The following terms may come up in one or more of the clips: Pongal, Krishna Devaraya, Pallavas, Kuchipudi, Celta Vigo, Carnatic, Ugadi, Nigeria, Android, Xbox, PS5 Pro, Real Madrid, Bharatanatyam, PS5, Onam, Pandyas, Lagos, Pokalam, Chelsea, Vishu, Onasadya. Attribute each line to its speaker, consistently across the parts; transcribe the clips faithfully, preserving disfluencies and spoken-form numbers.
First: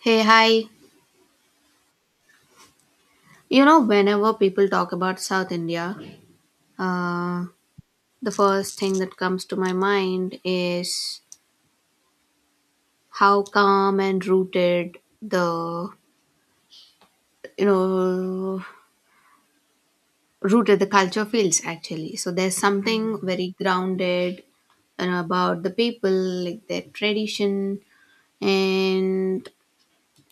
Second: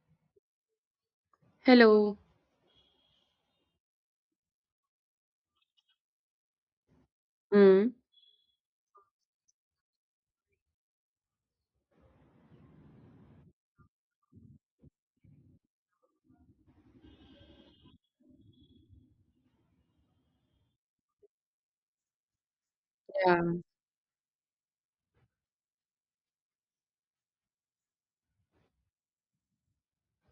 Speaker 1: Hey, hi.
Speaker 2: Hello.
Speaker 1: You know, whenever people talk about South India, uh,
Speaker 2: Mm.
Speaker 1: the first thing that comes to my mind is how calm and rooted the you know rooted the culture feels actually. So there's something very
Speaker 2: Yeah.
Speaker 1: grounded and about the people, like their tradition and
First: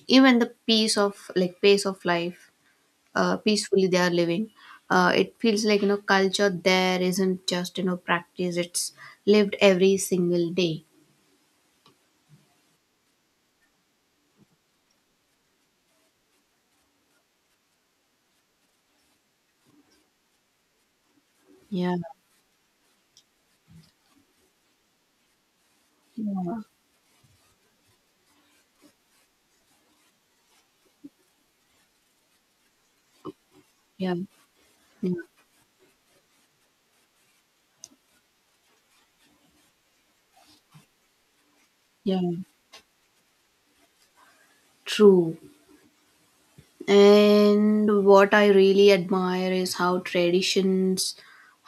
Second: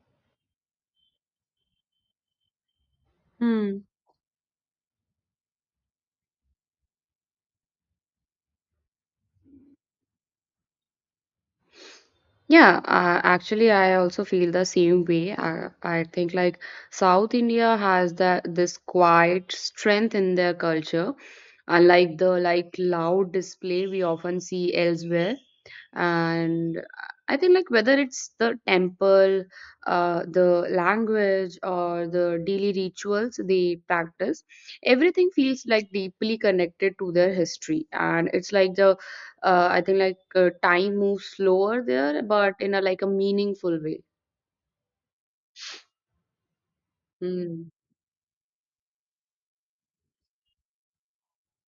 Speaker 1: even the peace of like pace of life uh,
Speaker 2: Mm.
Speaker 1: peacefully they are living. Uh, it feels like you know culture there isn't just you know practice; it's lived every single day.
Speaker 2: Yeah, uh, actually, I also feel the same way. I, I think like South India has that this quiet strength in their culture,
Speaker 1: Yeah,
Speaker 2: unlike the like loud display we often see elsewhere.
Speaker 1: yeah,
Speaker 2: And I think like whether it's the temple, uh, the language, or the daily rituals they
Speaker 1: yeah,
Speaker 2: practice,
Speaker 1: yeah,
Speaker 2: everything feels like deeply connected to their history. And it's like the uh, I think like uh, Time moves slower
Speaker 1: yeah.
Speaker 2: there, but in a like a meaningful way.
Speaker 1: True.
Speaker 2: mm.
Speaker 1: And what I really admire is how traditions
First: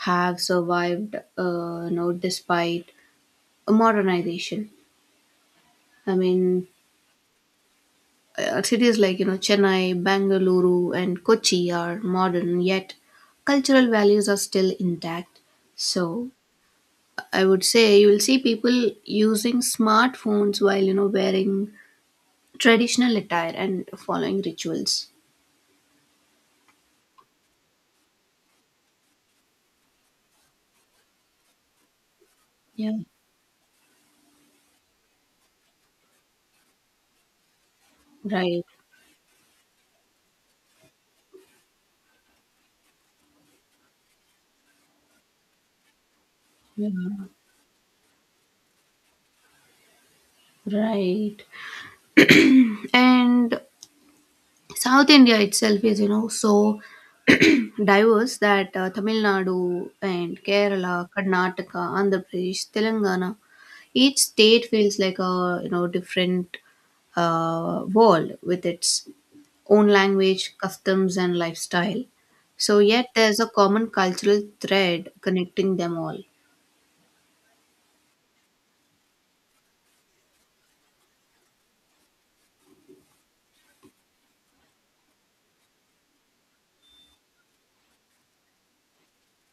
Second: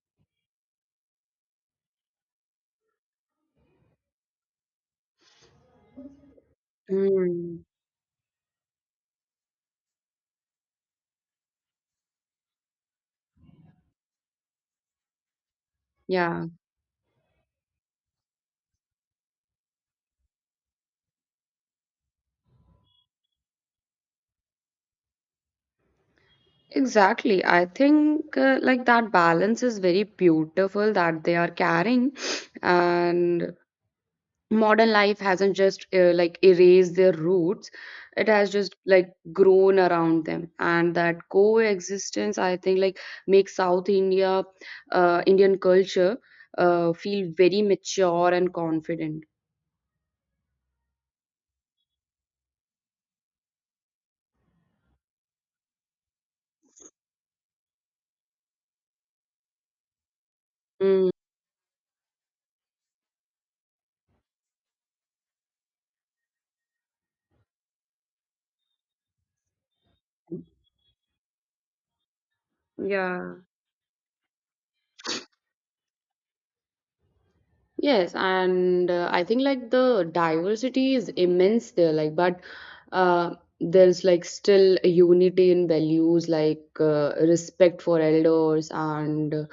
Speaker 1: have survived, uh, you know, despite modernization. I mean,
Speaker 2: Mm.
Speaker 1: uh, cities like you know Chennai, Bangalore, and Kochi are modern yet cultural values are still intact. So
Speaker 2: Yeah,
Speaker 1: I would say you will see people using smartphones while you know wearing traditional attire and following rituals.
Speaker 2: exactly. I think, uh, like, that balance is very beautiful that they are carrying,
Speaker 1: Yeah,
Speaker 2: and modern life hasn't just uh, like erased their roots. It has
Speaker 1: right.
Speaker 2: just like grown around them, and that coexistence, I think like, makes south india uh, Indian culture
Speaker 1: Yeah,
Speaker 2: uh, feel very mature and confident.
Speaker 1: right. And South India itself is, you know, so diverse that uh, Tamil Nadu and Kerala,
Speaker 2: mm,
Speaker 1: Karnataka, Andhra Pradesh, Telangana, each state feels like a, you know, different uh, world with its own language, customs, and lifestyle. So, yet
Speaker 2: yeah
Speaker 1: there's a common cultural thread connecting them all.
Speaker 2: Yes, and uh, I think like the diversity is immense there, like, but uh, there's like still a unity in values, like uh, respect for elders and uh,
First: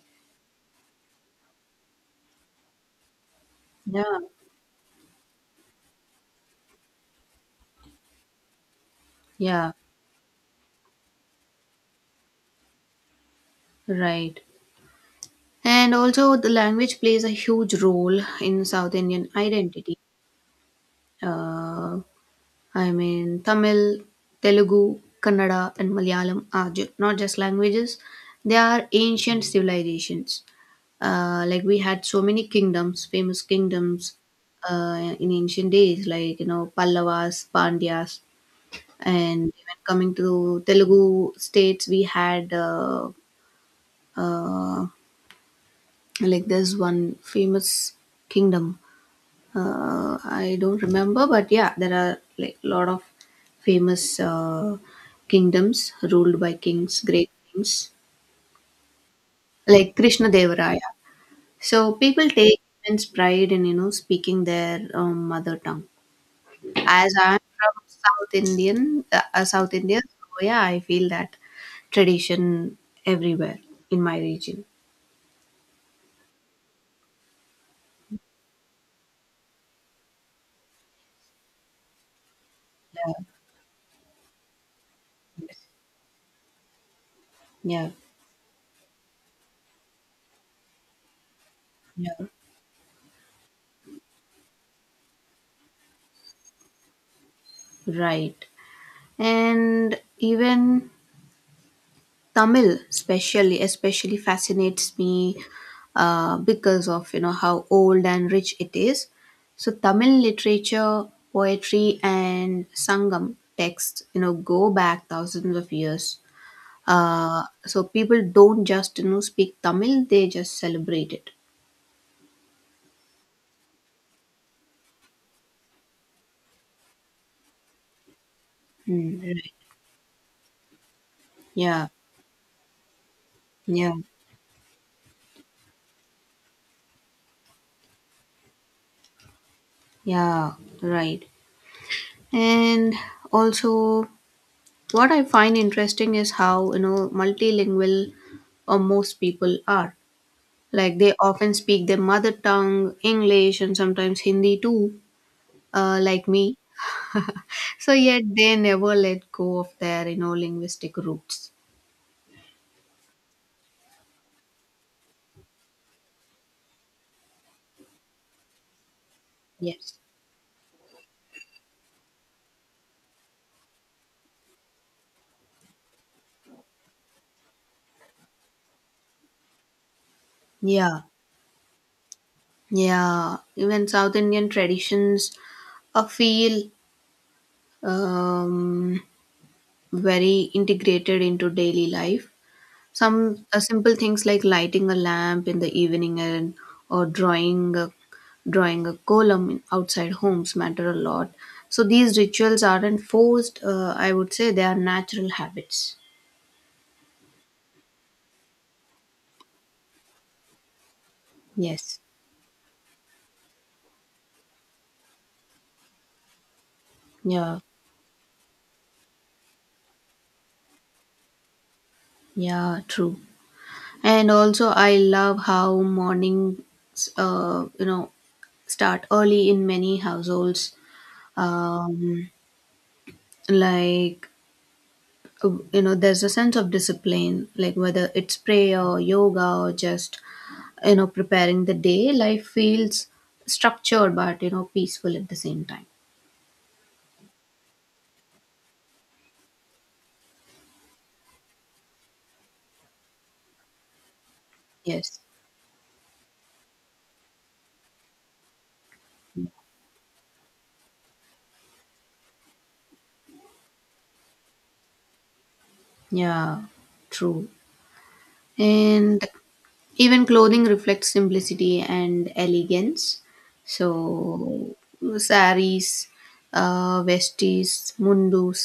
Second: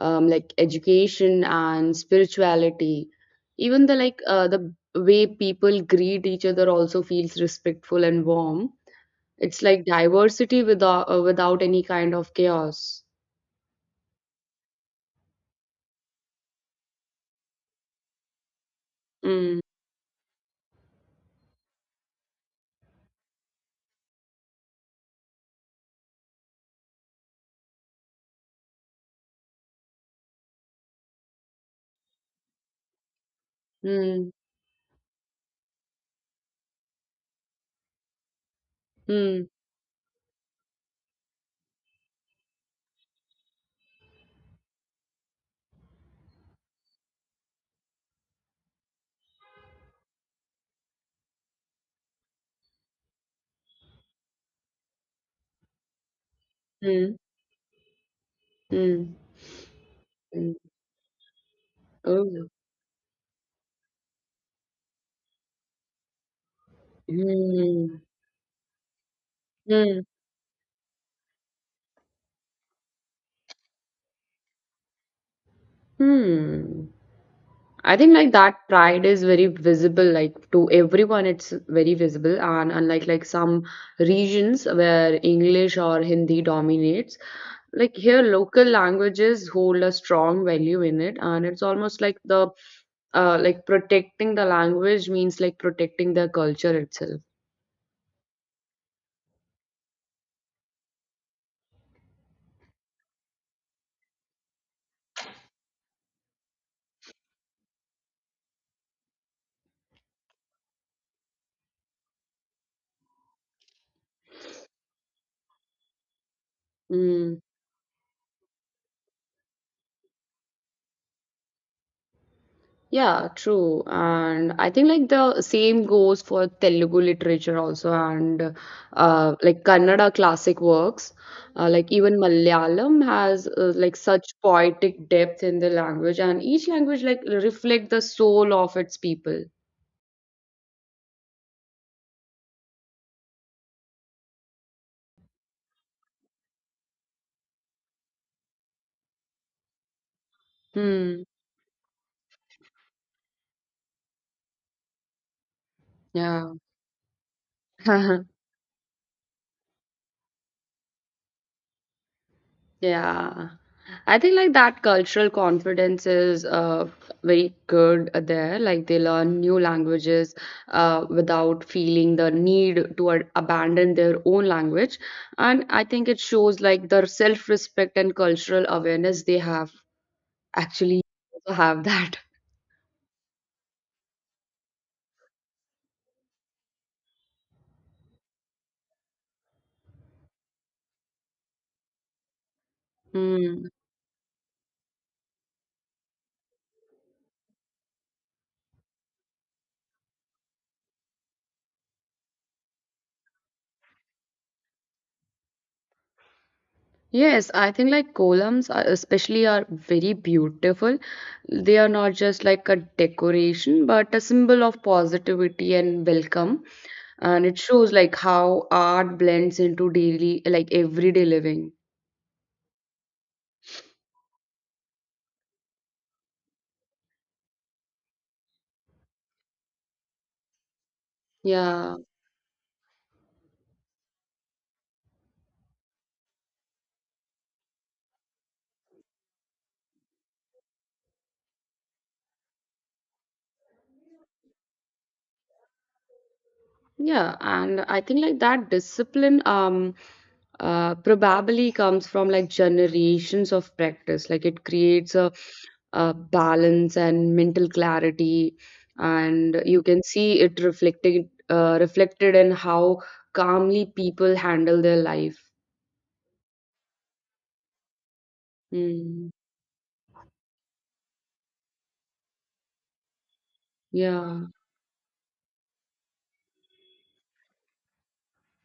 Speaker 2: um, like education and spirituality. Even the
Speaker 1: Yeah.
Speaker 2: like uh, the way people greet each other also feels respectful and warm. It's
Speaker 1: Yeah,
Speaker 2: like diversity without uh, without any kind of chaos.
Speaker 1: right. And also, the language plays a huge role in South Indian
Speaker 2: Mm,
Speaker 1: identity. Uh, I mean, Tamil, Telugu, Kannada, and Malayalam are ju- not just languages; they are ancient civilizations. Uh, like we had so many kingdoms, famous kingdoms
Speaker 2: mm,
Speaker 1: uh, in ancient days, like you know Pallavas, Pandyas, and
Speaker 2: mm,
Speaker 1: even coming to Telugu states, we had uh, uh, like there's one famous kingdom uh, I don't remember, but yeah, there are like a lot of famous uh, kingdoms ruled by kings,
Speaker 2: mm,
Speaker 1: great kings
Speaker 2: mm,
Speaker 1: like Krishna
Speaker 2: mm.
Speaker 1: Devaraya. So people
Speaker 2: Oh.
Speaker 1: take immense pride in you know speaking their um, mother tongue. As I'm from
Speaker 2: Hmm.
Speaker 1: South Indian, uh, uh, South
Speaker 2: Hmm.
Speaker 1: India, so yeah, I feel that tradition everywhere in my region.
Speaker 2: hmm. I think like that pride is very visible, like to everyone, it's very visible. And unlike
Speaker 1: Yeah,
Speaker 2: like some regions where English or Hindi dominates,
Speaker 1: yeah,
Speaker 2: like here local languages hold a strong value in it, and it's almost
Speaker 1: yeah,
Speaker 2: like the uh like protecting the language means like protecting the culture itself.
Speaker 1: right. And even Tamil especially especially fascinates me uh, because of you know how old and rich it is. So Tamil literature, poetry, and sangam texts you know go back thousands of years.
Speaker 2: Mm.
Speaker 1: Uh, so people don't just you know speak Tamil; they just celebrate it.
Speaker 2: Yeah, true. And I think like the same goes for Telugu literature also, and
Speaker 1: Mm,
Speaker 2: uh,
Speaker 1: right.
Speaker 2: like Kannada classic works. Uh,
Speaker 1: Yeah.
Speaker 2: like, even Malayalam has uh,
Speaker 1: Yeah.
Speaker 2: like such poetic depth in the language, and each language like reflect the soul of its people.
Speaker 1: Yeah. Right. And also. What I find interesting is how, you know, multilingual uh, most people are. Like they
Speaker 2: Hmm.
Speaker 1: often speak their mother tongue, English, and sometimes Hindi too, uh, like
Speaker 2: Yeah.
Speaker 1: me. So yet they never let go of their, you know, linguistic roots.
Speaker 2: Yeah. I think like that cultural confidence is uh, very good there. Like they learn new
Speaker 1: Yes.
Speaker 2: languages uh, without feeling the need to a- abandon their own language. And I think it shows like their self-respect and cultural awareness they have actually
Speaker 1: Yeah.
Speaker 2: have that.
Speaker 1: Yeah. Even South Indian traditions uh, feel um, very integrated into daily life. Some uh,
Speaker 2: Mm.
Speaker 1: simple things like lighting a lamp in the evening and or drawing a, drawing a column in outside homes matter a lot. So these rituals aren't forced. Uh, I would say they are natural habits.
Speaker 2: Yes, I think like columns are, especially, are very beautiful. They are
Speaker 1: Yes.
Speaker 2: not just like a decoration, but a symbol of positivity and welcome. And it
Speaker 1: Yeah.
Speaker 2: shows like how art blends into daily like everyday living.
Speaker 1: Yeah, true. And also, I love how mornings, uh, you know, start early in many households.
Speaker 2: yeah
Speaker 1: Um, like uh, you know there's a sense of discipline like whether it's prayer or yoga or just you know preparing the day life feels structured but you know peaceful at the same time.
Speaker 2: yeah and I think like that discipline, um uh, probably comes from like generations of practice. Like it creates
Speaker 1: yes
Speaker 2: a, a balance and mental clarity, and you can see it reflecting uh, reflected in how calmly people handle their life.
Speaker 1: yeah true. And
Speaker 2: mm,
Speaker 1: even clothing reflects simplicity and elegance, so
Speaker 2: yeah
Speaker 1: saris, uh, vesties, mundus,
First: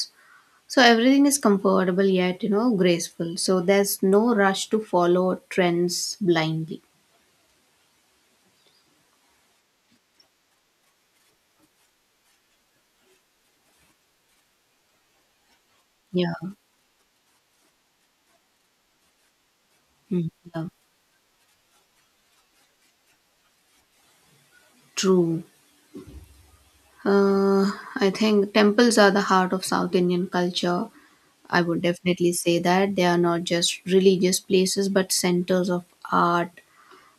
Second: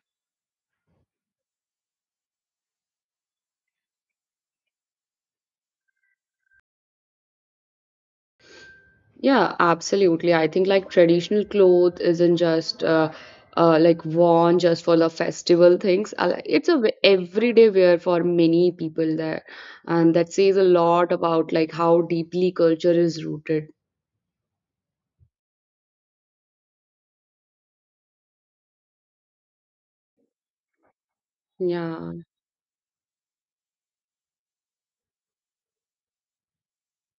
Speaker 1: so everything is comfortable yet you know graceful, so there's no rush to follow trends blindly.
Speaker 2: Yeah, absolutely. I think like traditional cloth isn't just uh, uh, like worn just for the festival things. I
Speaker 1: Yeah.
Speaker 2: like- It's a w- everyday wear for many people there, and
Speaker 1: Mm.
Speaker 2: that says a
Speaker 1: Yeah,
Speaker 2: lot about like how deeply culture is rooted.
Speaker 1: true. Uh, I think temples are the heart of South Indian culture. I would
Speaker 2: Yeah,
Speaker 1: definitely say that they are not just religious places, but centers of art,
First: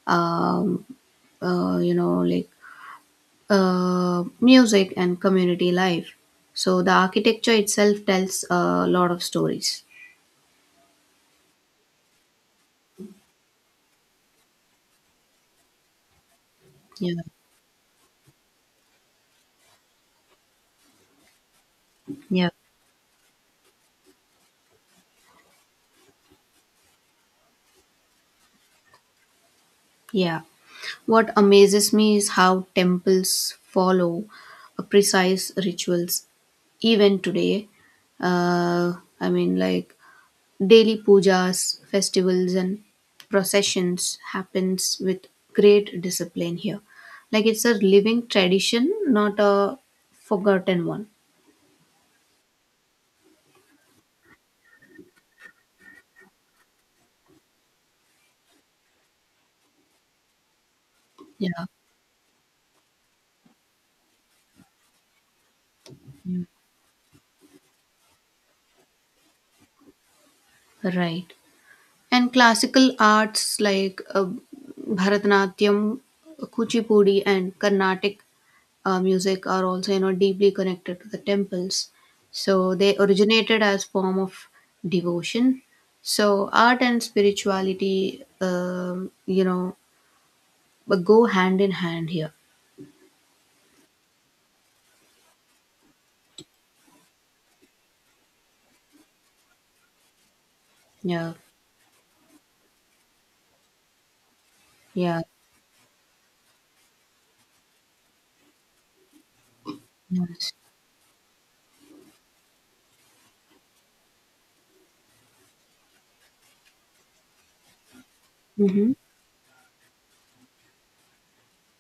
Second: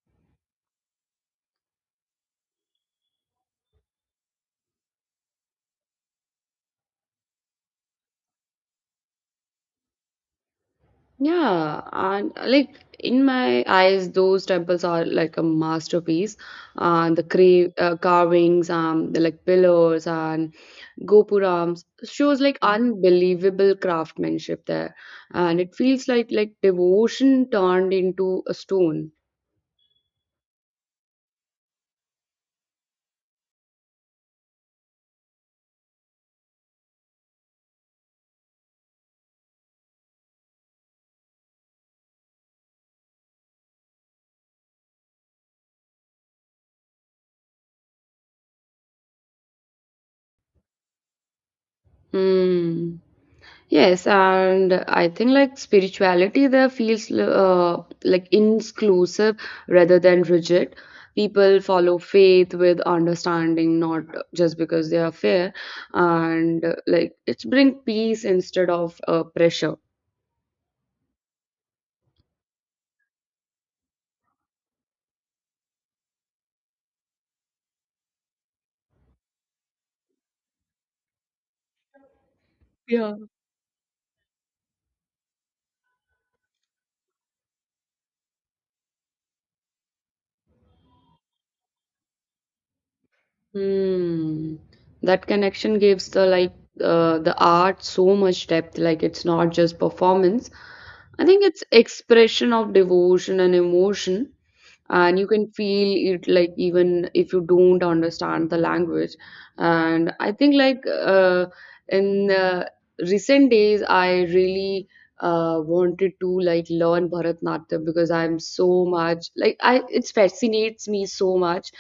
Speaker 1: um, uh, you know, like uh, music and community life. So the architecture itself tells a lot of stories.
Speaker 2: yeah, and uh, like in my eyes, those temples are like a masterpiece.
Speaker 1: Yeah,
Speaker 2: And the cra uh, carvings, um, the like pillars and gopurams, shows
Speaker 1: yeah.
Speaker 2: like unbelievable craftsmanship there, and it feels like like devotion turned into a stone.
Speaker 1: yeah. What amazes me is how temples follow a precise rituals even today. Uh, I mean, like daily pujas, festivals, and processions happens with great discipline here. Like it's a living tradition, not a forgotten one.
Speaker 2: Hmm. Yes, and I think like spirituality there feels uh, like inclusive rather than rigid. People
Speaker 1: Yeah,
Speaker 2: follow faith with understanding, not just because they are fair, and uh, like it's bring peace instead of uh, pressure.
Speaker 1: right. And classical arts like uh, Bharatanatyam, Kuchipudi, and Carnatic uh, music are also you know deeply connected to the temples. So they
Speaker 2: Yeah.
Speaker 1: originated as form of devotion. So art and spirituality, um, you know, but go hand in hand here.
Speaker 2: Hmm. That connection gives the like uh, the art so much depth. Like it's not just performance. I
Speaker 1: Yeah,
Speaker 2: think it's expression of devotion and emotion, and
Speaker 1: yeah,
Speaker 2: you can feel it like even if you don't understand the language. And I
Speaker 1: yes.
Speaker 2: think like uh, in uh, recent days, I really uh, wanted to like learn Bharatanatyam because I'm so
Speaker 1: Mm-hmm.
Speaker 2: much like I it fascinates me so much.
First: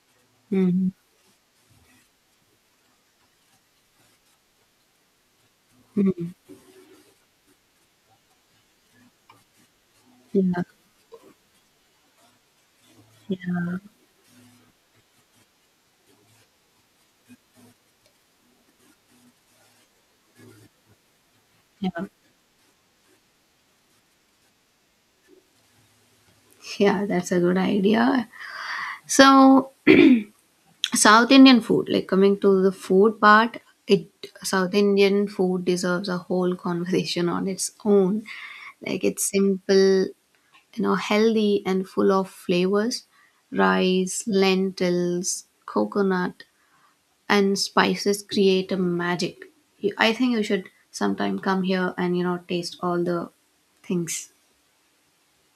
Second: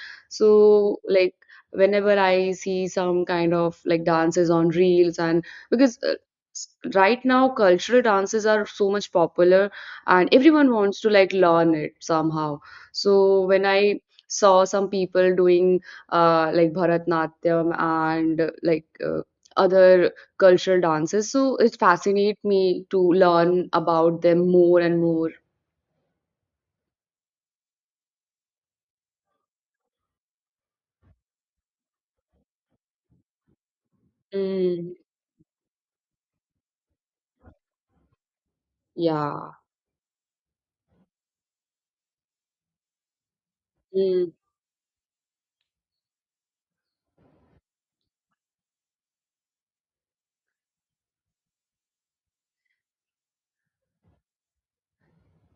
Speaker 1: Mm-hmm.
Speaker 2: So like whenever I see some kind of like dances on reels and because uh,
Speaker 1: Mm-hmm.
Speaker 2: s- right now cultural dances are so much popular, and
Speaker 1: Yeah,
Speaker 2: everyone wants to like learn it somehow. So when
Speaker 1: yeah,
Speaker 2: I saw some people doing uh, like Bharatnatyam and uh, like uh, other cultural dances, so it
Speaker 1: yeah.
Speaker 2: fascinates me to learn about them more and more.
Speaker 1: Yeah, that's a good idea. So South Indian food, like coming to the food part, it South
Speaker 2: Mm,
Speaker 1: Indian food deserves a whole conversation on its own. Like it's
Speaker 2: yeah.
Speaker 1: simple, you know, healthy and full of flavors. Rice,
Speaker 2: Mm,
Speaker 1: lentils, coconut, and spices create a magic. You, I think you should sometime come here and you know taste all the things.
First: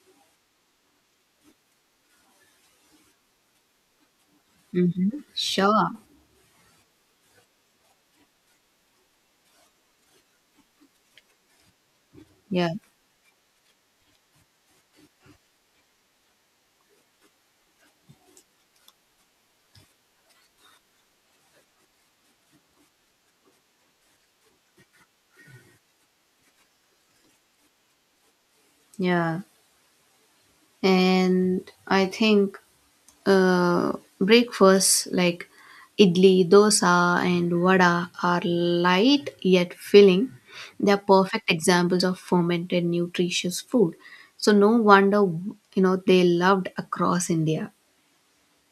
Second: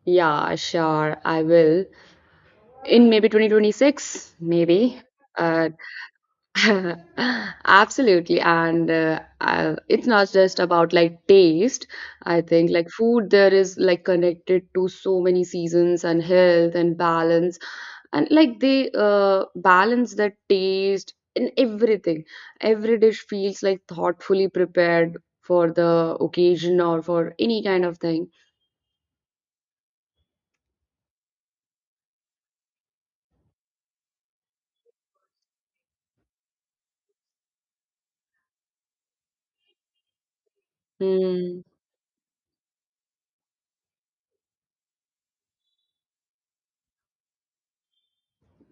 Speaker 2: yeah, sure, I will. In maybe twenty twenty-six maybe.
Speaker 1: hmm
Speaker 2: uh,
Speaker 1: Sure.
Speaker 2: Absolutely, and uh, uh, it's not just about like taste. I think
Speaker 1: Yeah.
Speaker 2: like food there is like connected to so many seasons and health and balance, and like they uh, balance the taste in everything. Every dish feels like thoughtfully prepared for the occasion or for any kind of thing.
Speaker 1: Yeah. And I think uh, breakfasts like idli, dosa, and vada are light yet filling. They are perfect
Speaker 2: mm,
Speaker 1: examples of fermented nutritious food. So no wonder you know they loved across India.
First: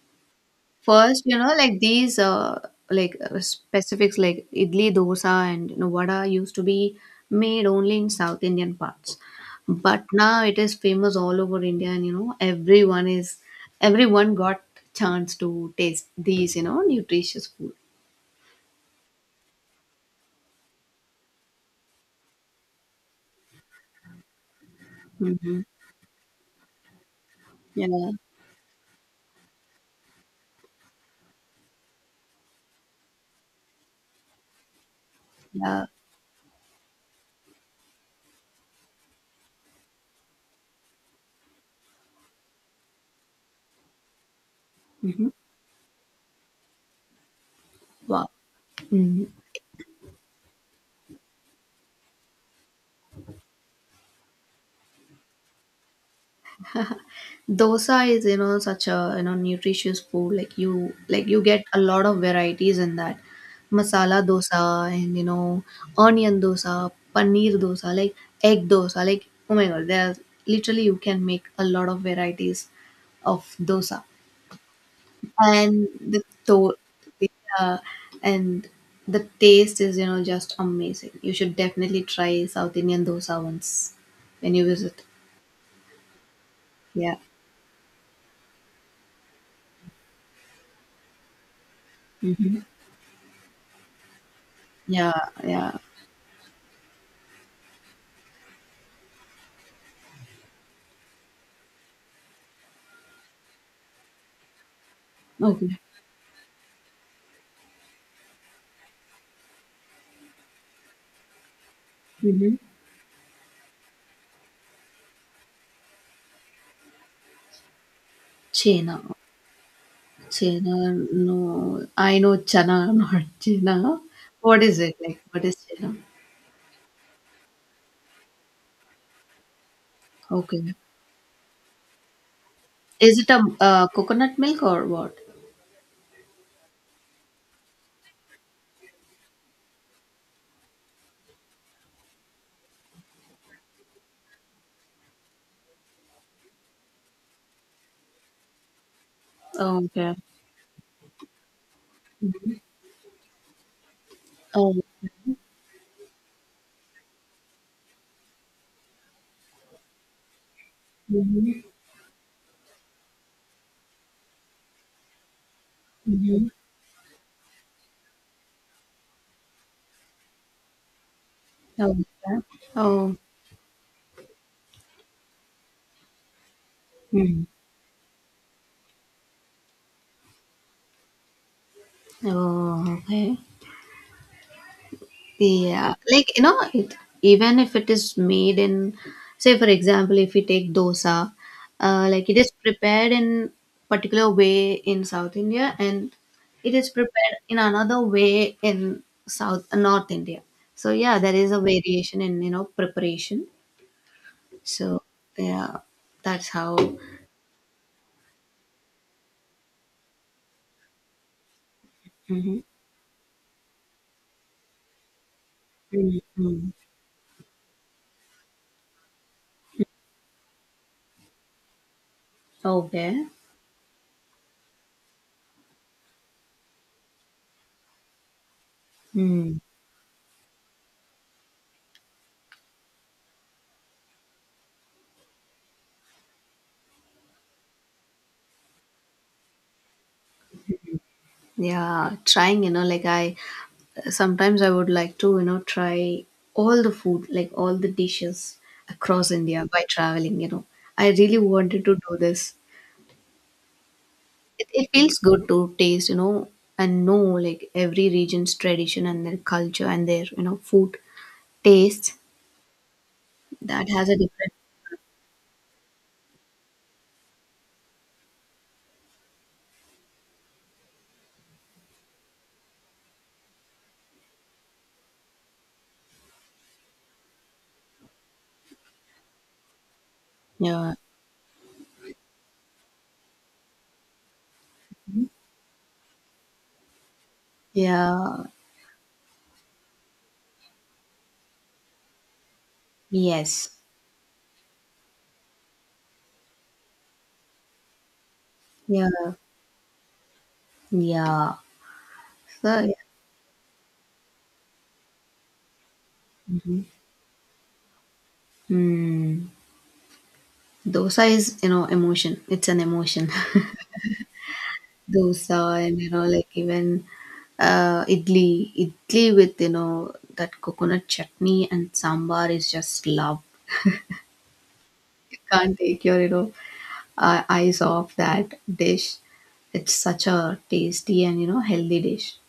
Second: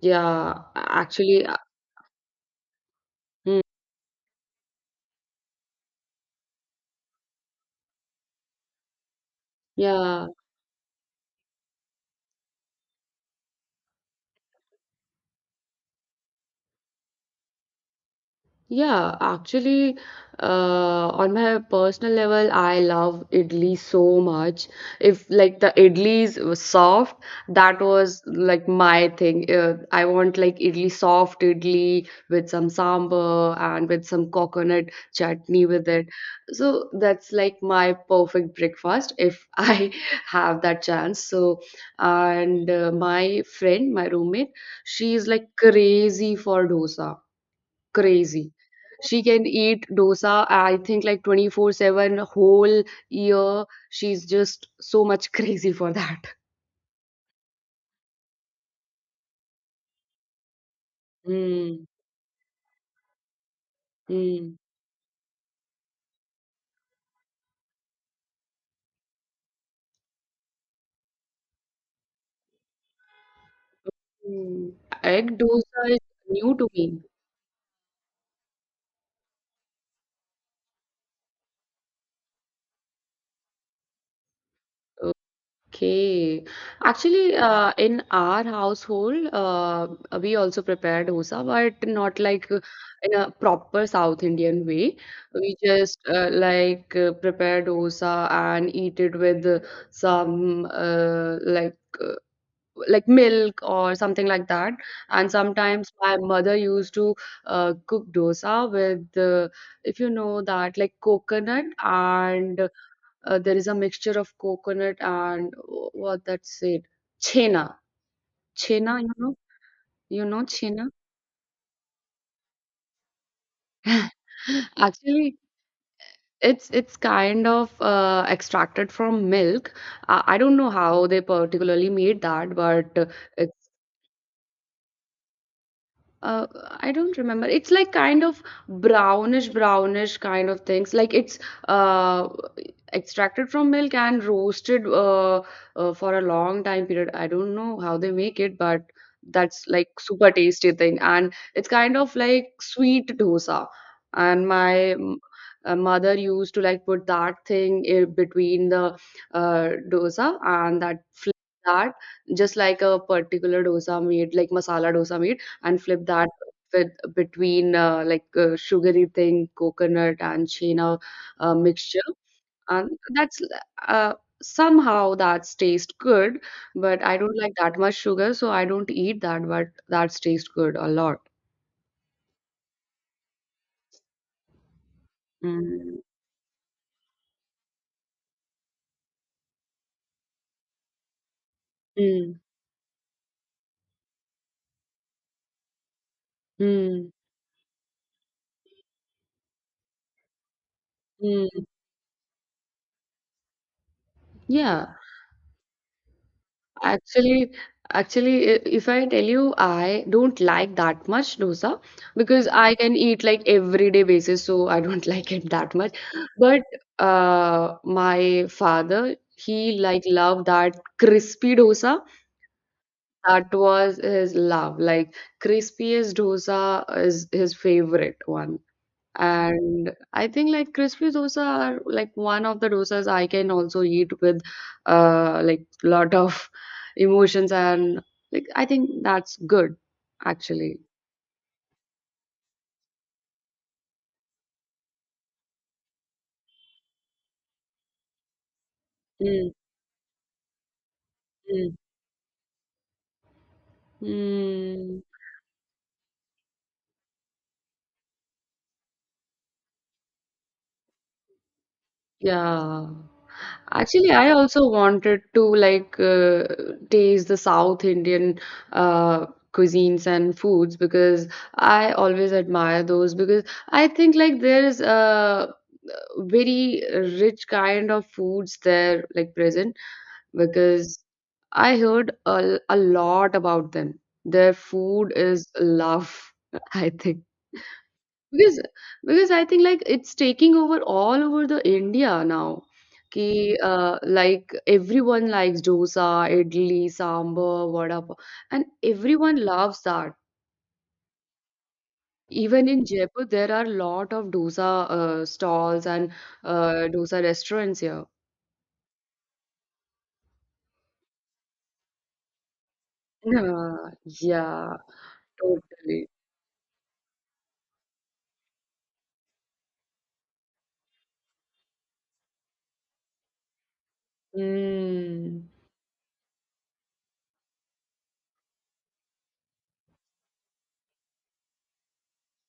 Speaker 2: yeah
Speaker 1: First, you
Speaker 2: actually
Speaker 1: know,
Speaker 2: uh,
Speaker 1: like these, uh, like uh,
Speaker 2: mm,
Speaker 1: specifics like idli, dosa, and you know, vada used to be made only in South Indian parts, but
Speaker 2: yeah
Speaker 1: now it is famous all over India, and you know, everyone is everyone got chance to taste these, you know, nutritious food.
Speaker 2: Yeah, actually, uh, on my personal level, I love idli so much. If like
Speaker 1: hmm
Speaker 2: the idlis was soft, that
Speaker 1: Yeah,
Speaker 2: was like my thing. Uh, I want like idli soft idli with some sambar and with some coconut chutney
Speaker 1: yeah.
Speaker 2: with it. So that's like my perfect breakfast if I have that chance. So, and uh, my friend, my roommate, she
Speaker 1: hmm
Speaker 2: is like crazy for dosa
Speaker 1: Wow.
Speaker 2: crazy. She
Speaker 1: Mhm.
Speaker 2: can eat dosa, I think, like twenty-four seven whole year. She's just so much crazy for that.
Speaker 1: Dosa is you know such a you know nutritious food, like you like you get a
Speaker 2: Mm,
Speaker 1: lot of varieties in that, masala
Speaker 2: mm,
Speaker 1: dosa and you know, onion dosa, paneer dosa, like egg dosa, like oh my god, there's literally you can make a lot of varieties of dosa,
Speaker 2: mm. Egg dosa
Speaker 1: and
Speaker 2: is
Speaker 1: the
Speaker 2: new to
Speaker 1: to-
Speaker 2: me.
Speaker 1: uh, and the taste is you know just amazing. You should definitely try south indian dosa once when you visit.
Speaker 2: Okay.
Speaker 1: yeah
Speaker 2: Actually, uh, in our household, uh, we also prepare dosa, but not like
Speaker 1: Mhm.
Speaker 2: uh, in a proper South Indian way.
Speaker 1: yeah
Speaker 2: We
Speaker 1: yeah
Speaker 2: just uh, like uh, prepare dosa and eat it with uh, some uh, like uh, like milk or something like that. And
Speaker 1: okay
Speaker 2: sometimes my mother used to uh, cook dosa with, uh, if you know that, like coconut
Speaker 1: Mhm.
Speaker 2: and uh, there is a mixture of coconut and wh- what that's it, chena. Chena,
Speaker 1: Chena.
Speaker 2: you know, you know
Speaker 1: Chena,
Speaker 2: chena.
Speaker 1: no. I know chana, not chena. What is it like?
Speaker 2: Actually,
Speaker 1: What is chena?
Speaker 2: it's it's kind of uh, extracted from milk. Uh, I don't know
Speaker 1: Okay.
Speaker 2: how they particularly made that, but uh,
Speaker 1: Is it a
Speaker 2: it's
Speaker 1: uh, coconut milk or what?
Speaker 2: uh, I don't remember. It's like kind of brownish, brownish kind of things. Like it's uh, extracted from milk and roasted uh, uh, for a long time period. I don't know how they make it, but that's like
Speaker 1: Okay.
Speaker 2: super tasty thing. And it's kind of like sweet dosa. And
Speaker 1: Oh.
Speaker 2: my m- uh, mother used to like put that thing in between the uh, dosa, and that fl-
Speaker 1: Mm-hmm.
Speaker 2: that, just like a particular dosa made, like masala dosa made, and flip that
Speaker 1: Mm-hmm.
Speaker 2: with between uh, like uh, sugary thing, coconut and chena uh,
Speaker 1: Okay.
Speaker 2: mixture. And
Speaker 1: Oh.
Speaker 2: that's uh, somehow that's taste good, but I don't
Speaker 1: Mm.
Speaker 2: like that much sugar, so I don't eat that, but that's taste good a lot.
Speaker 1: Oh, okay. Yeah,
Speaker 2: Mm.
Speaker 1: like you know, it, even if it is made in, say for example, if we take dosa, uh, like
Speaker 2: Mm.
Speaker 1: it is prepared in particular way in South India, and it is
Speaker 2: Mm.
Speaker 1: prepared in another way in South uh, North India. So yeah, there is a
Speaker 2: Mm.
Speaker 1: variation in you know preparation.
Speaker 2: Yeah.
Speaker 1: So yeah, that's how.
Speaker 2: Actually, actually, i- if I tell you, I don't like that much dosa because
Speaker 1: Mm-hmm.
Speaker 2: I can eat like everyday basis, so I don't like it that much. But
Speaker 1: Mm-hmm.
Speaker 2: uh, my father, he like loved that crispy dosa.
Speaker 1: Okay.
Speaker 2: That was his love. Like crispiest dosa is his favorite one.
Speaker 1: Hmm.
Speaker 2: And I think like crispy dosa are like one of the dosas I can also eat with uh like lot of emotions and like I think that's good actually.
Speaker 1: Yeah, trying, you know, like I sometimes I would like to, you know, try all the food, like all the dishes across
Speaker 2: Mm,
Speaker 1: India by traveling, you know. I really
Speaker 2: mm,
Speaker 1: wanted to do this. It, it
Speaker 2: mm,
Speaker 1: feels good to taste, you know, and know like every region's tradition and their culture and their, you know, food taste
Speaker 2: yeah.
Speaker 1: that has
Speaker 2: Actually,
Speaker 1: a
Speaker 2: I
Speaker 1: different,
Speaker 2: also wanted to like uh, taste the South Indian uh cuisines and foods because I always admire those, because I think like there is uh, very rich kind of foods there like present,
Speaker 1: yeah,
Speaker 2: because I heard a, a lot about them. Their food is love, I think.
Speaker 1: yeah,
Speaker 2: Because because I think like it's taking over all over the India now. Ki,
Speaker 1: yes,
Speaker 2: uh, like everyone likes dosa, idli, sambar, vada pav, and
Speaker 1: yeah,
Speaker 2: everyone loves that.
Speaker 1: yeah.
Speaker 2: Even
Speaker 1: So,
Speaker 2: in
Speaker 1: yeah.
Speaker 2: Jaipur, there are a lot of dosa uh, stalls and uh, dosa restaurants here.
Speaker 1: Mm, Dosa is, you know, emotion. It's an emotion.
Speaker 2: Yeah, yeah,
Speaker 1: Dosa and
Speaker 2: totally.
Speaker 1: you know like even uh, idli idli with you know that coconut chutney and sambar is just love. You
Speaker 2: Mm,
Speaker 1: can't take your you know uh, eyes off that dish. It's such a tasty and you know healthy dish.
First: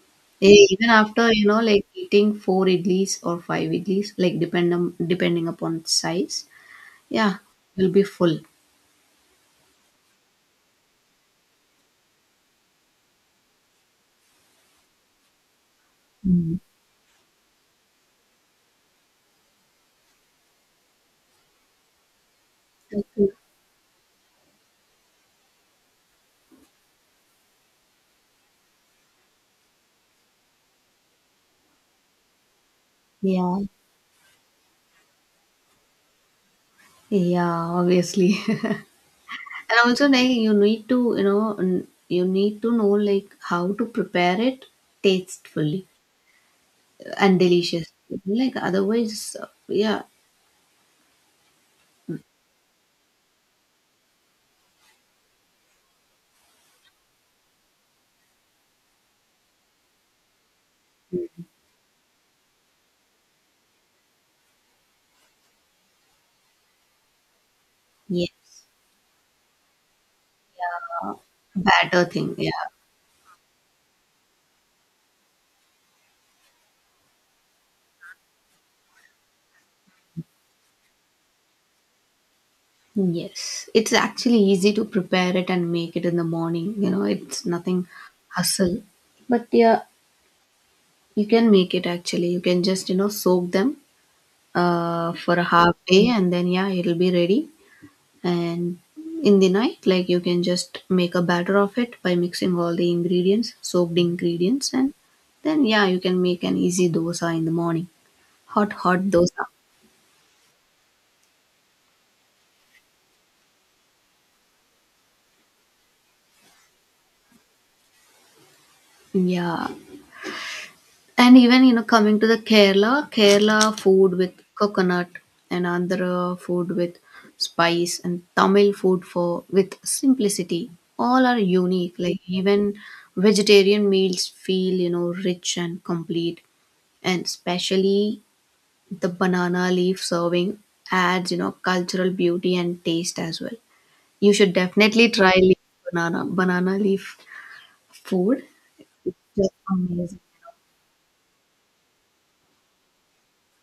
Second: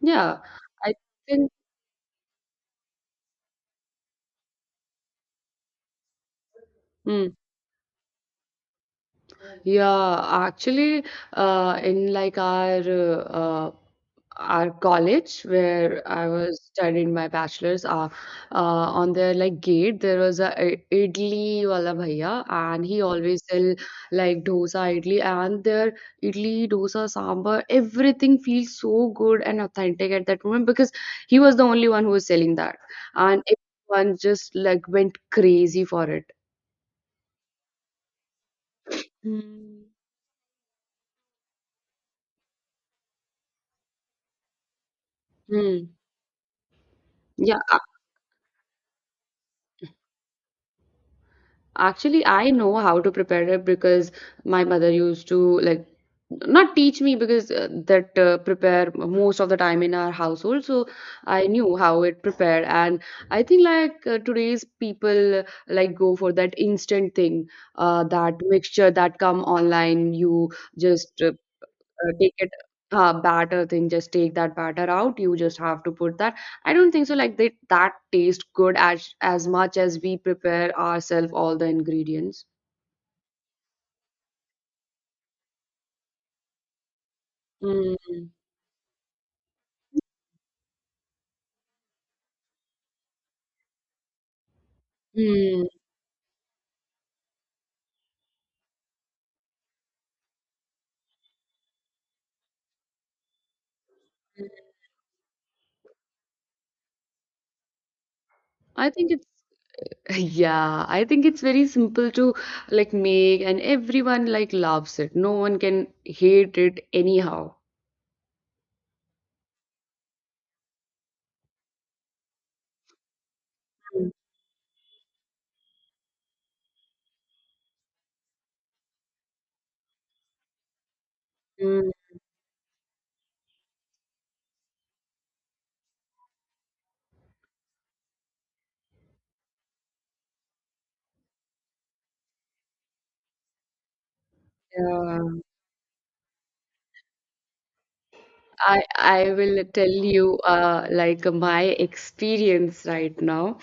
Speaker 2: yeah,
Speaker 1: Eh, even
Speaker 2: I
Speaker 1: after you
Speaker 2: think.
Speaker 1: know like eating four idlis or five idlis, like depend on, depending upon size, yeah
Speaker 2: Mm.
Speaker 1: you'll be full.
Speaker 2: Yeah, actually, uh, in like our uh, uh, our college where I
Speaker 1: Mm.
Speaker 2: was studying my bachelor's, uh, uh, on their like gate there was a i- idli wala bhaiya, and he
Speaker 1: Okay.
Speaker 2: always sell like dosa, idli, and their idli, dosa, sambar, everything feels so good and authentic at that moment because he was the only one who was selling that, and
Speaker 1: yeah
Speaker 2: everyone just like went crazy for it.
Speaker 1: yeah Obviously. And
Speaker 2: Hmm.
Speaker 1: also, like you need to, you know, n- you need to know like how to prepare it tastefully
Speaker 2: Hmm.
Speaker 1: and
Speaker 2: Yeah,
Speaker 1: delicious. Like otherwise, uh, yeah,
Speaker 2: actually, I know how to prepare it because my mother used to like not teach me because uh, that uh, prepare most of the time in our household. So I knew how it prepared, and I think like uh, today's people uh, like go for that instant thing, uh, that
Speaker 1: yes,
Speaker 2: mixture that come online. You
Speaker 1: yeah,
Speaker 2: just uh,
Speaker 1: batter
Speaker 2: uh,
Speaker 1: thing,
Speaker 2: take it
Speaker 1: yeah,
Speaker 2: uh, batter thing, just take that batter out, you just have to put that. I don't think so like they that tastes good as as much as we prepare ourselves all the ingredients.
Speaker 1: yes. It's actually easy to prepare it and make it in the morning. You know, it's nothing
Speaker 2: Mm.
Speaker 1: hustle. But yeah, you can make it actually. You can just you know soak them uh for a
Speaker 2: Mm.
Speaker 1: half day and then yeah, it'll be ready, and in the night like you can just make a batter of it by mixing all the ingredients soaked ingredients, and then yeah you can make an easy dosa in the morning, hot
Speaker 2: I
Speaker 1: hot
Speaker 2: think it's
Speaker 1: dosa.
Speaker 2: yeah, I think it's very simple to like make, and everyone like loves it. No one can hate it anyhow.
Speaker 1: Yeah, and even you know coming to the kerala kerala
Speaker 2: Mm.
Speaker 1: food with coconut and andhra food with spice and tamil food for with simplicity, all are
Speaker 2: Mm.
Speaker 1: unique, like even vegetarian meals feel you know rich and complete, and especially the banana leaf serving adds you know cultural beauty and taste as well. You should definitely
Speaker 2: Yeah.
Speaker 1: try leaf banana banana leaf food.
Speaker 2: I
Speaker 1: It's
Speaker 2: I
Speaker 1: just
Speaker 2: will tell
Speaker 1: amazing.
Speaker 2: you uh, like my experience right now.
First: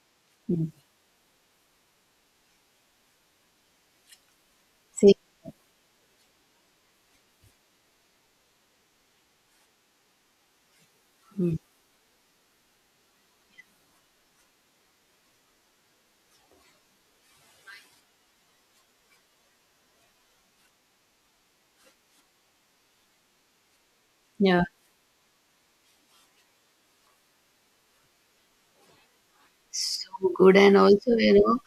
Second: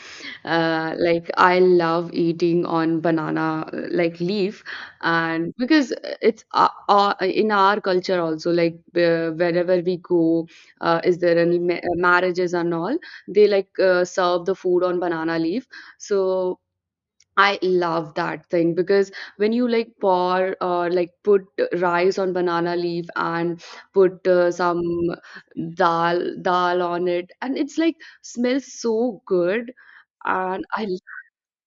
Speaker 1: Mm.
Speaker 2: Uh, like I love eating on banana uh, like leaf,
Speaker 1: See,
Speaker 2: and because it's uh, uh, in our culture also, like uh, wherever we go, uh, is there
Speaker 1: Mm.
Speaker 2: any ma marriages and all, they like uh, serve the food on banana leaf. So I love that thing because when you like pour or like put rice on banana leaf and put uh,
Speaker 1: yeah,
Speaker 2: some dal dal on it and it's like smells so good
Speaker 1: so good,
Speaker 2: and
Speaker 1: and
Speaker 2: I
Speaker 1: also you know,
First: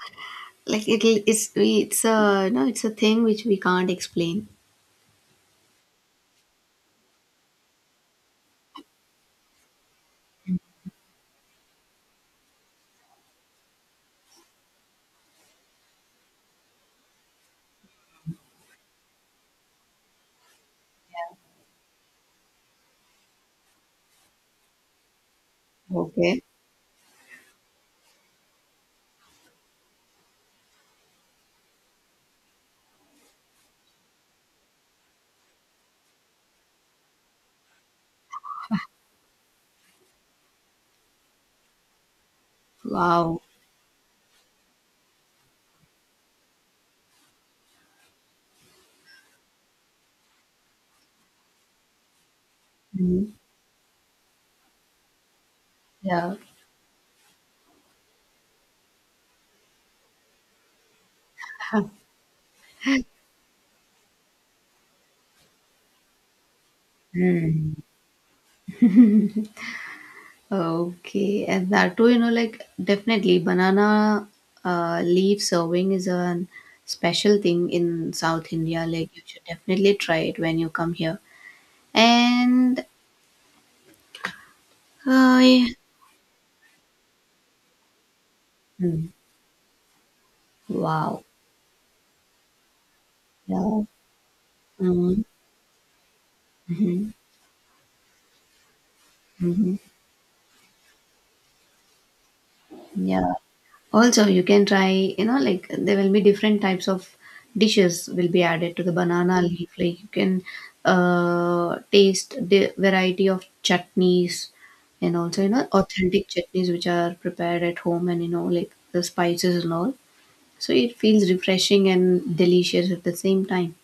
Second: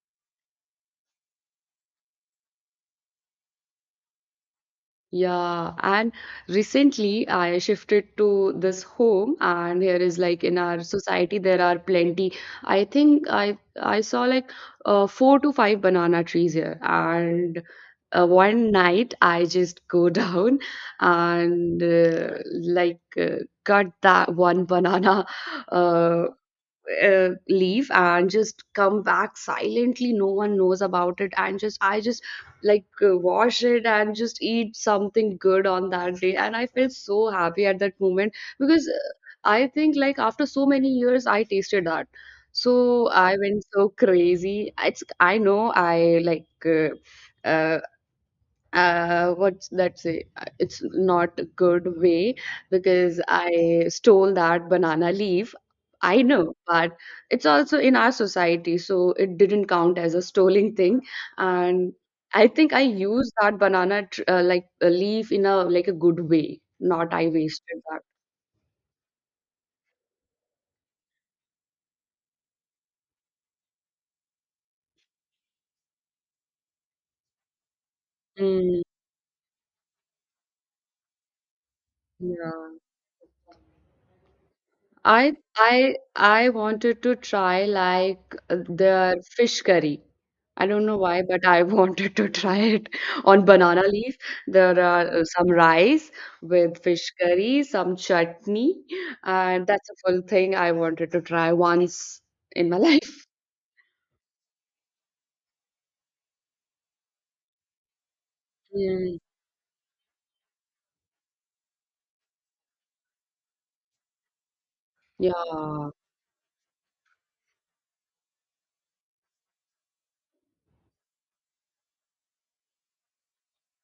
Speaker 1: like it'll it's we it's a no, it's a thing which we can't explain.
Speaker 2: Yeah, and recently I shifted to this home, and here is like in our society there are plenty. I think I I saw like uh, four to five banana trees here, and uh, one night I just go down and uh, like uh, cut that one banana uh,
Speaker 1: Okay.
Speaker 2: uh, leave and just come back silently no one knows about it and just I just like uh, wash it and just eat something good on that day and I felt so happy at that moment because uh, I think like after so many years I tasted that so I
Speaker 1: Wow.
Speaker 2: went so crazy it's I know I like uh, uh, uh what's that say Uh, it's not a good way because
Speaker 1: Mm.
Speaker 2: I stole that banana leaf I
Speaker 1: Yeah.
Speaker 2: know but it's also in our society so it didn't count as a stolen thing and I think I used that banana tr- uh, like a leaf in a like a good way not I
Speaker 1: Mm.
Speaker 2: wasted that
Speaker 1: Okay, and that too, you know, like definitely banana uh, leaf serving is a special thing in South
Speaker 2: mm,
Speaker 1: India. Like you should definitely try it when you come here.
Speaker 2: yeah.
Speaker 1: And
Speaker 2: I
Speaker 1: I,
Speaker 2: I I wanted to try like
Speaker 1: hmm,
Speaker 2: the fish curry. I don't know
Speaker 1: wow,
Speaker 2: why, but I wanted to try it on banana
Speaker 1: yeah,
Speaker 2: leaf. There are
Speaker 1: mm-hmm,
Speaker 2: uh, some rice with
Speaker 1: mm-hmm,
Speaker 2: fish curry, some chutney, and
Speaker 1: Mm-hmm.
Speaker 2: that's a full thing I wanted to try once in my life.
Speaker 1: Yeah. Also, you can try, you know, like there will be different types of dishes will be added to the
Speaker 2: Mm,
Speaker 1: banana Mm. leaf. Like you can uh, taste the variety of chutneys and also, you know,
Speaker 2: yeah,
Speaker 1: authentic chutneys which are prepared at home and, you know, like the spices and all. So it feels refreshing and delicious at the same time.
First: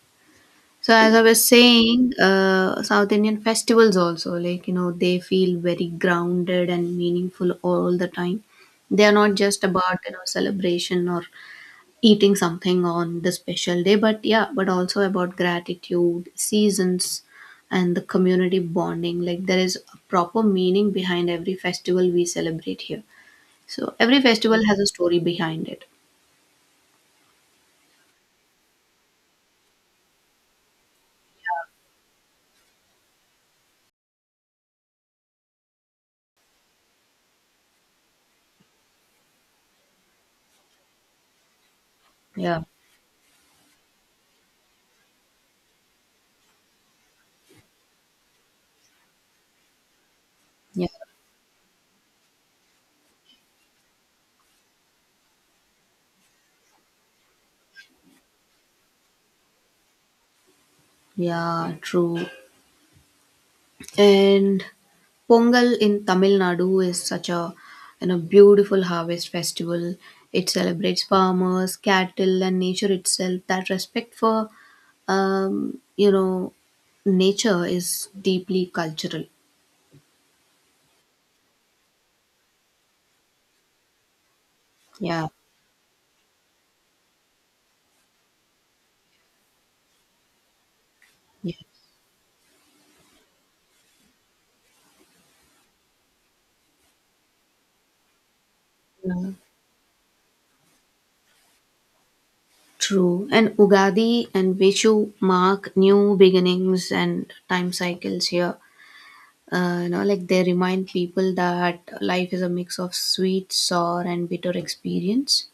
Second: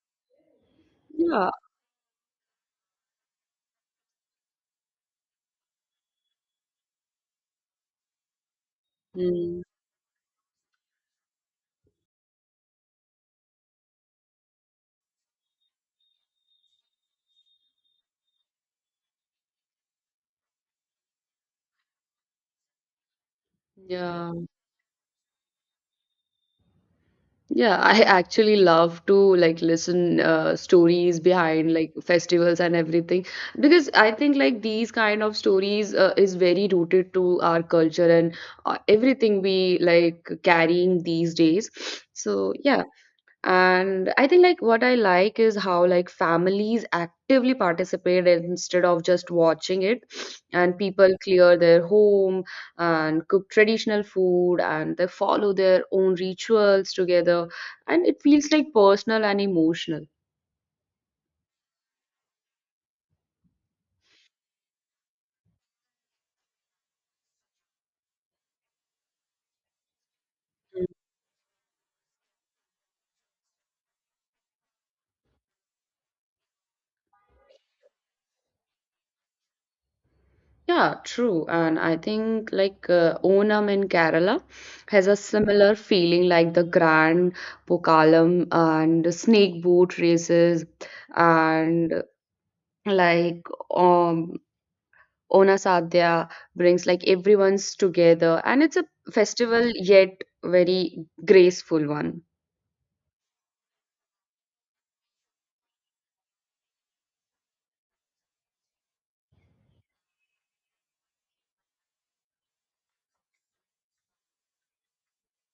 Speaker 1: So as I was
Speaker 2: yeah,
Speaker 1: saying, uh, South Indian festivals also like you know they feel very grounded and meaningful all the time. They are not
Speaker 2: mm,
Speaker 1: just about you know celebration or eating something on the special day, but yeah, but also about gratitude, seasons, and the community bonding. Like there is a proper meaning behind every festival we celebrate here. So every
Speaker 2: yeah.
Speaker 1: festival has a story behind it.
Speaker 2: Yeah, I actually love to like listen uh, stories behind like festivals and everything because I think like these kind of stories uh, is very rooted to our culture and uh, everything we like carrying these days. So
Speaker 1: Yeah,
Speaker 2: yeah, and I think like what I like is how like families actively participate instead of just watching it and
Speaker 1: yeah,
Speaker 2: people clear their home and cook traditional food and they follow their own rituals together and it feels like personal and emotional.
Speaker 1: yeah, true. And Pongal in Tamil Nadu is such a you know beautiful harvest festival. It
Speaker 2: Mm,
Speaker 1: celebrates farmers, cattle, and nature itself. That respect for um, you know nature is deeply cultural.
Speaker 2: yeah, true. And I think like uh, Onam in Kerala has a
Speaker 1: Yeah.
Speaker 2: similar feeling like the Grand Pokalam and snake boat races.
Speaker 1: Yeah.
Speaker 2: Mm, and like um Onasadya brings like everyone's together and it's a
Speaker 1: Yeah.
Speaker 2: festival yet very graceful one.
Speaker 1: True. And Ugadi and Vishu mark new beginnings and time cycles here. Uh, you know, like they remind people that life is a mix of sweet, sour, and bitter experience.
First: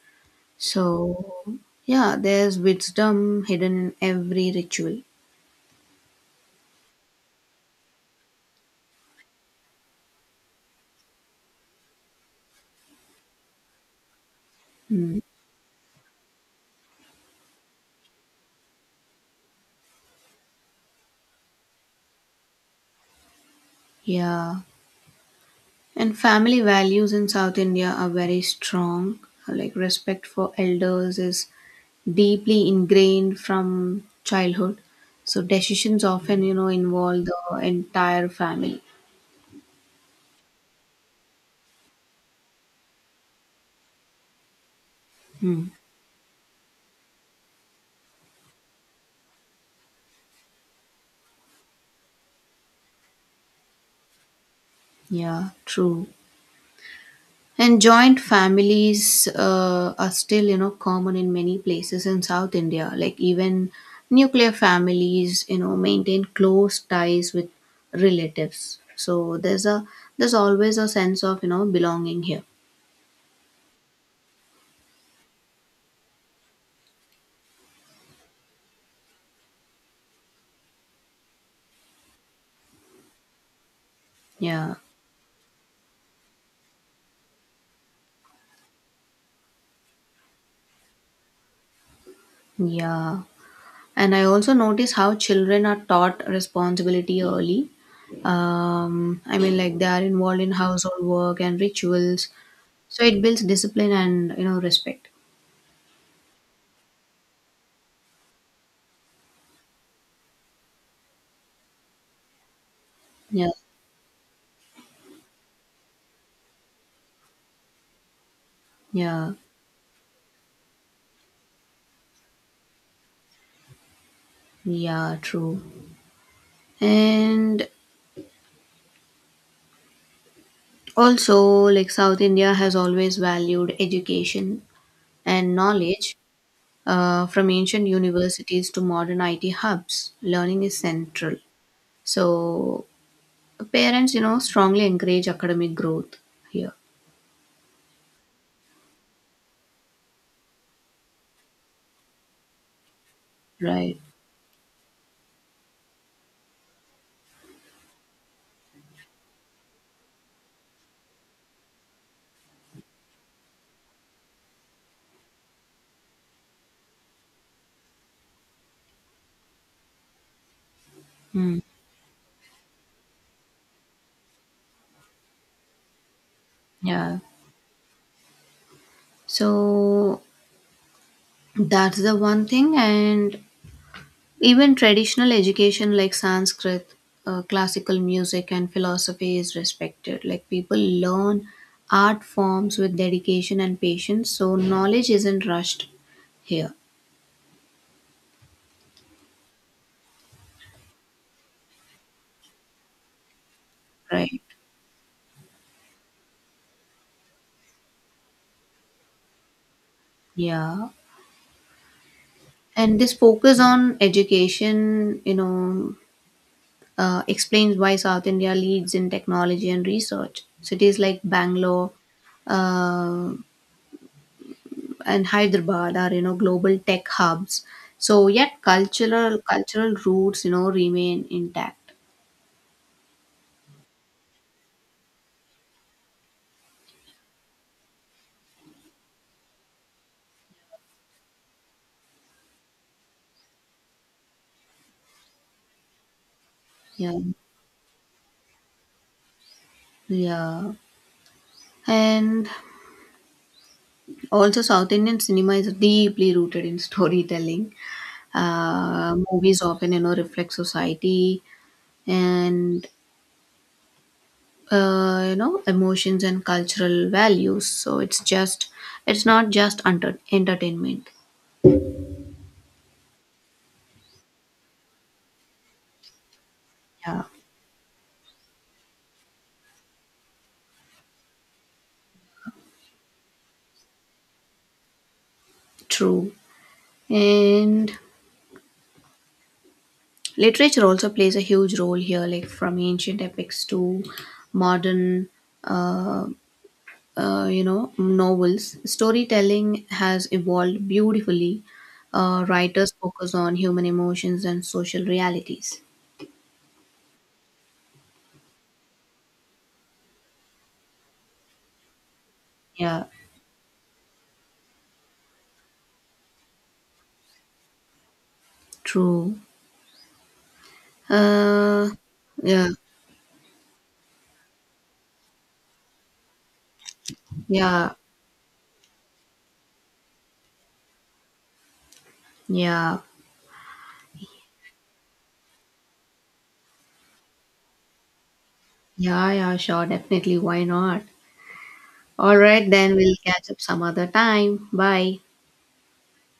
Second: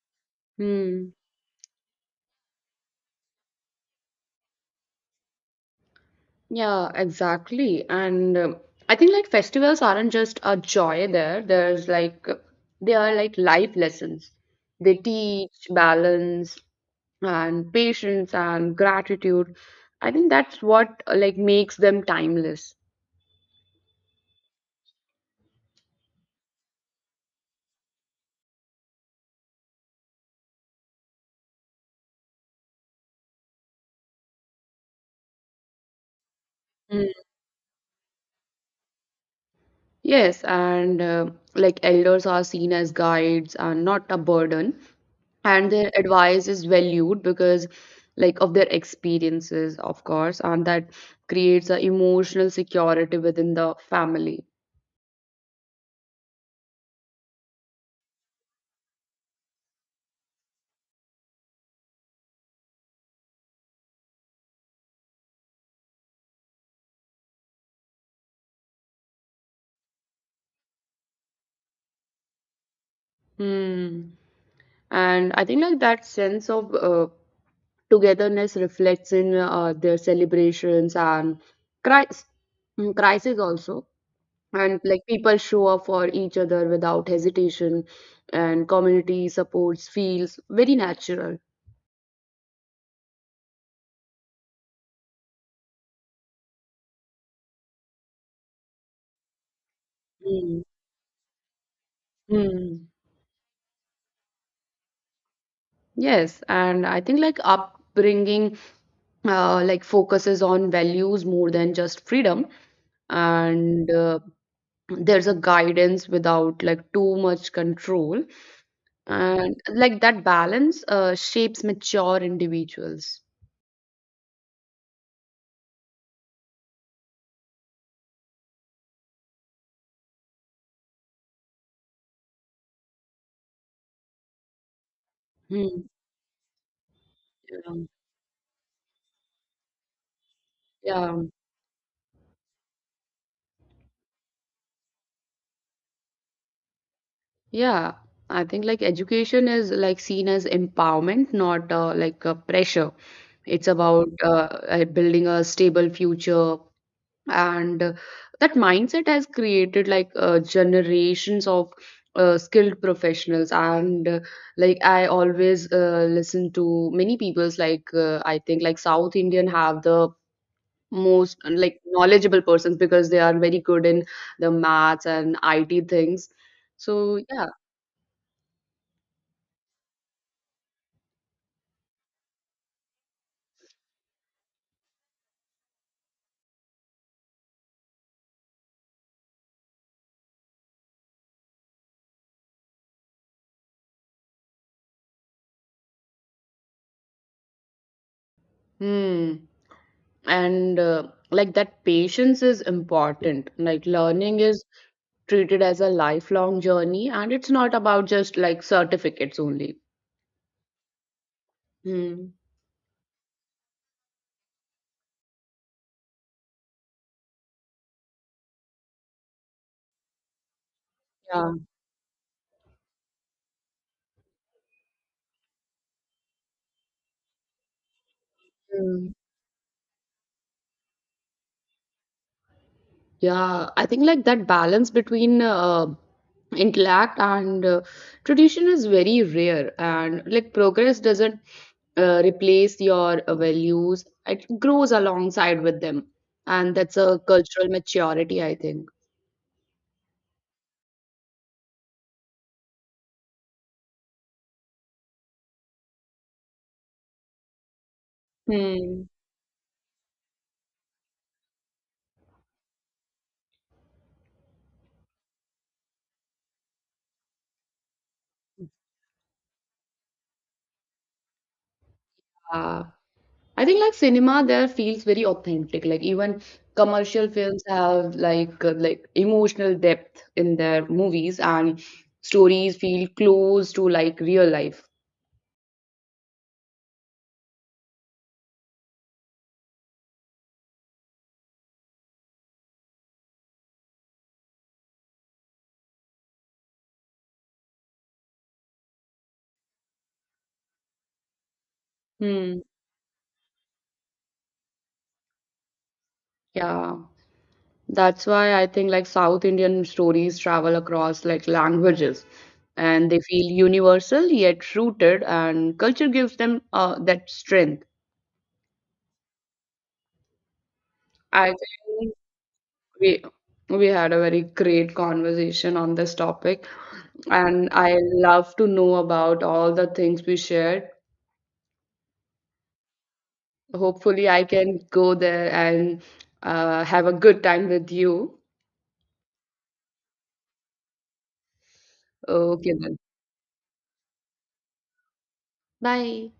Speaker 2: Hmm.
Speaker 1: So, yeah, there's wisdom hidden in every ritual.
Speaker 2: Yeah, exactly. And um, I think like festivals aren't just a joy there. There's like they are like life lessons. They
Speaker 1: Hmm.
Speaker 2: teach balance and patience and gratitude. I think that's what uh, like makes them timeless.
Speaker 1: Yeah. And family values in South India are very strong. Like respect for elders is deeply ingrained from childhood. So decisions often, you know, involve the entire family.
Speaker 2: Yes, and uh, like elders are seen as guides and not a burden,
Speaker 1: Hmm.
Speaker 2: and their advice is valued because like of their experiences, of course, and that creates a emotional security within the family.
Speaker 1: Yeah, true. And joint families uh, are still, you know, common in many places in South India. Like even nuclear families, you know, maintain close ties with relatives. So there's a there's always a sense of you know belonging here.
Speaker 2: Hmm. And I think like that sense of uh, togetherness reflects in uh, their celebrations and cri- mm, crisis also.
Speaker 1: Yeah,
Speaker 2: And like people show up for each other without hesitation and community supports feels very natural.
Speaker 1: yeah. And I also notice how children are taught responsibility early. Um, I mean, like they are involved in
Speaker 2: Mm.
Speaker 1: household work and rituals,
Speaker 2: Mm.
Speaker 1: so it builds discipline and you know respect.
Speaker 2: Yes, and I think like upbringing uh, like focuses on values more than just freedom
Speaker 1: Yeah,
Speaker 2: and uh, there's a guidance without like too much control
Speaker 1: yeah.
Speaker 2: and like that balance uh, shapes mature individuals.
Speaker 1: Yeah, true. And also, like South India has always valued education and
Speaker 2: Hmm.
Speaker 1: knowledge uh, from
Speaker 2: Yeah.
Speaker 1: ancient universities to modern I T hubs. Learning is
Speaker 2: Yeah,
Speaker 1: central. So, parents, you know, strongly encourage academic growth here.
Speaker 2: Yeah, I think like education is like seen as empowerment, not uh, like a pressure. It's
Speaker 1: Right.
Speaker 2: about uh, uh, building a stable future, and uh, that mindset has created like uh, generations of uh, skilled professionals. And uh, like I always uh, listen to many people's like uh, I think like South Indian have the most uh,
Speaker 1: Mm,
Speaker 2: like knowledgeable persons because they are very good in the maths and I T things. So
Speaker 1: yeah.
Speaker 2: yeah.
Speaker 1: So, that's the one thing. And even traditional education like Sanskrit, uh, classical music, and philosophy is respected. Like people learn art forms with dedication and patience, so knowledge isn't rushed here,
Speaker 2: Hmm. And uh, like that patience is important. Like
Speaker 1: right?
Speaker 2: learning is treated as a lifelong journey, and it's not about just like certificates only.
Speaker 1: Yeah.
Speaker 2: Hmm.
Speaker 1: And this focus on education, you know, uh, explains why South India leads in technology and research. Cities like
Speaker 2: Yeah.
Speaker 1: Bangalore, uh, and Hyderabad are you know global tech hubs. So yet
Speaker 2: Hmm.
Speaker 1: cultural cultural roots you know remain intact.
Speaker 2: Yeah. I think like that balance between uh, intellect and uh, tradition is very rare, and like progress doesn't uh, replace your uh, values. It grows alongside with them, and that's
Speaker 1: Yeah,
Speaker 2: a cultural maturity, I think.
Speaker 1: yeah, and also South Indian cinema is deeply rooted in storytelling.
Speaker 2: Hmm.
Speaker 1: Uh, movies often you know reflect society and uh, you know emotions and cultural values. So it's just it's not just enter- entertainment.
Speaker 2: I think like cinema there feels very authentic. Like even
Speaker 1: Yeah,
Speaker 2: commercial films have like uh, like emotional depth in their movies and stories feel close to like real life.
Speaker 1: true. And literature also plays a huge role here, like from ancient epics to modern, uh, uh, you know, novels. Storytelling has evolved beautifully. Uh,
Speaker 2: Hmm.
Speaker 1: writers focus on human emotions and social realities.
Speaker 2: Yeah. That's why I think like South Indian stories travel across like languages
Speaker 1: Yeah,
Speaker 2: and they feel universal yet rooted and culture gives them uh, that strength.
Speaker 1: true.
Speaker 2: I
Speaker 1: Uh,
Speaker 2: think
Speaker 1: yeah,
Speaker 2: we we had a very great conversation on this topic. And I
Speaker 1: yeah,
Speaker 2: love to know about all the things we shared.
Speaker 1: yeah,
Speaker 2: Hopefully, I can go there and uh, have a good time with you.
Speaker 1: yeah, yeah, sure, definitely. Why not? All right,
Speaker 2: Okay,
Speaker 1: then
Speaker 2: then.
Speaker 1: we'll catch up some other time. Bye.
Speaker 2: Bye.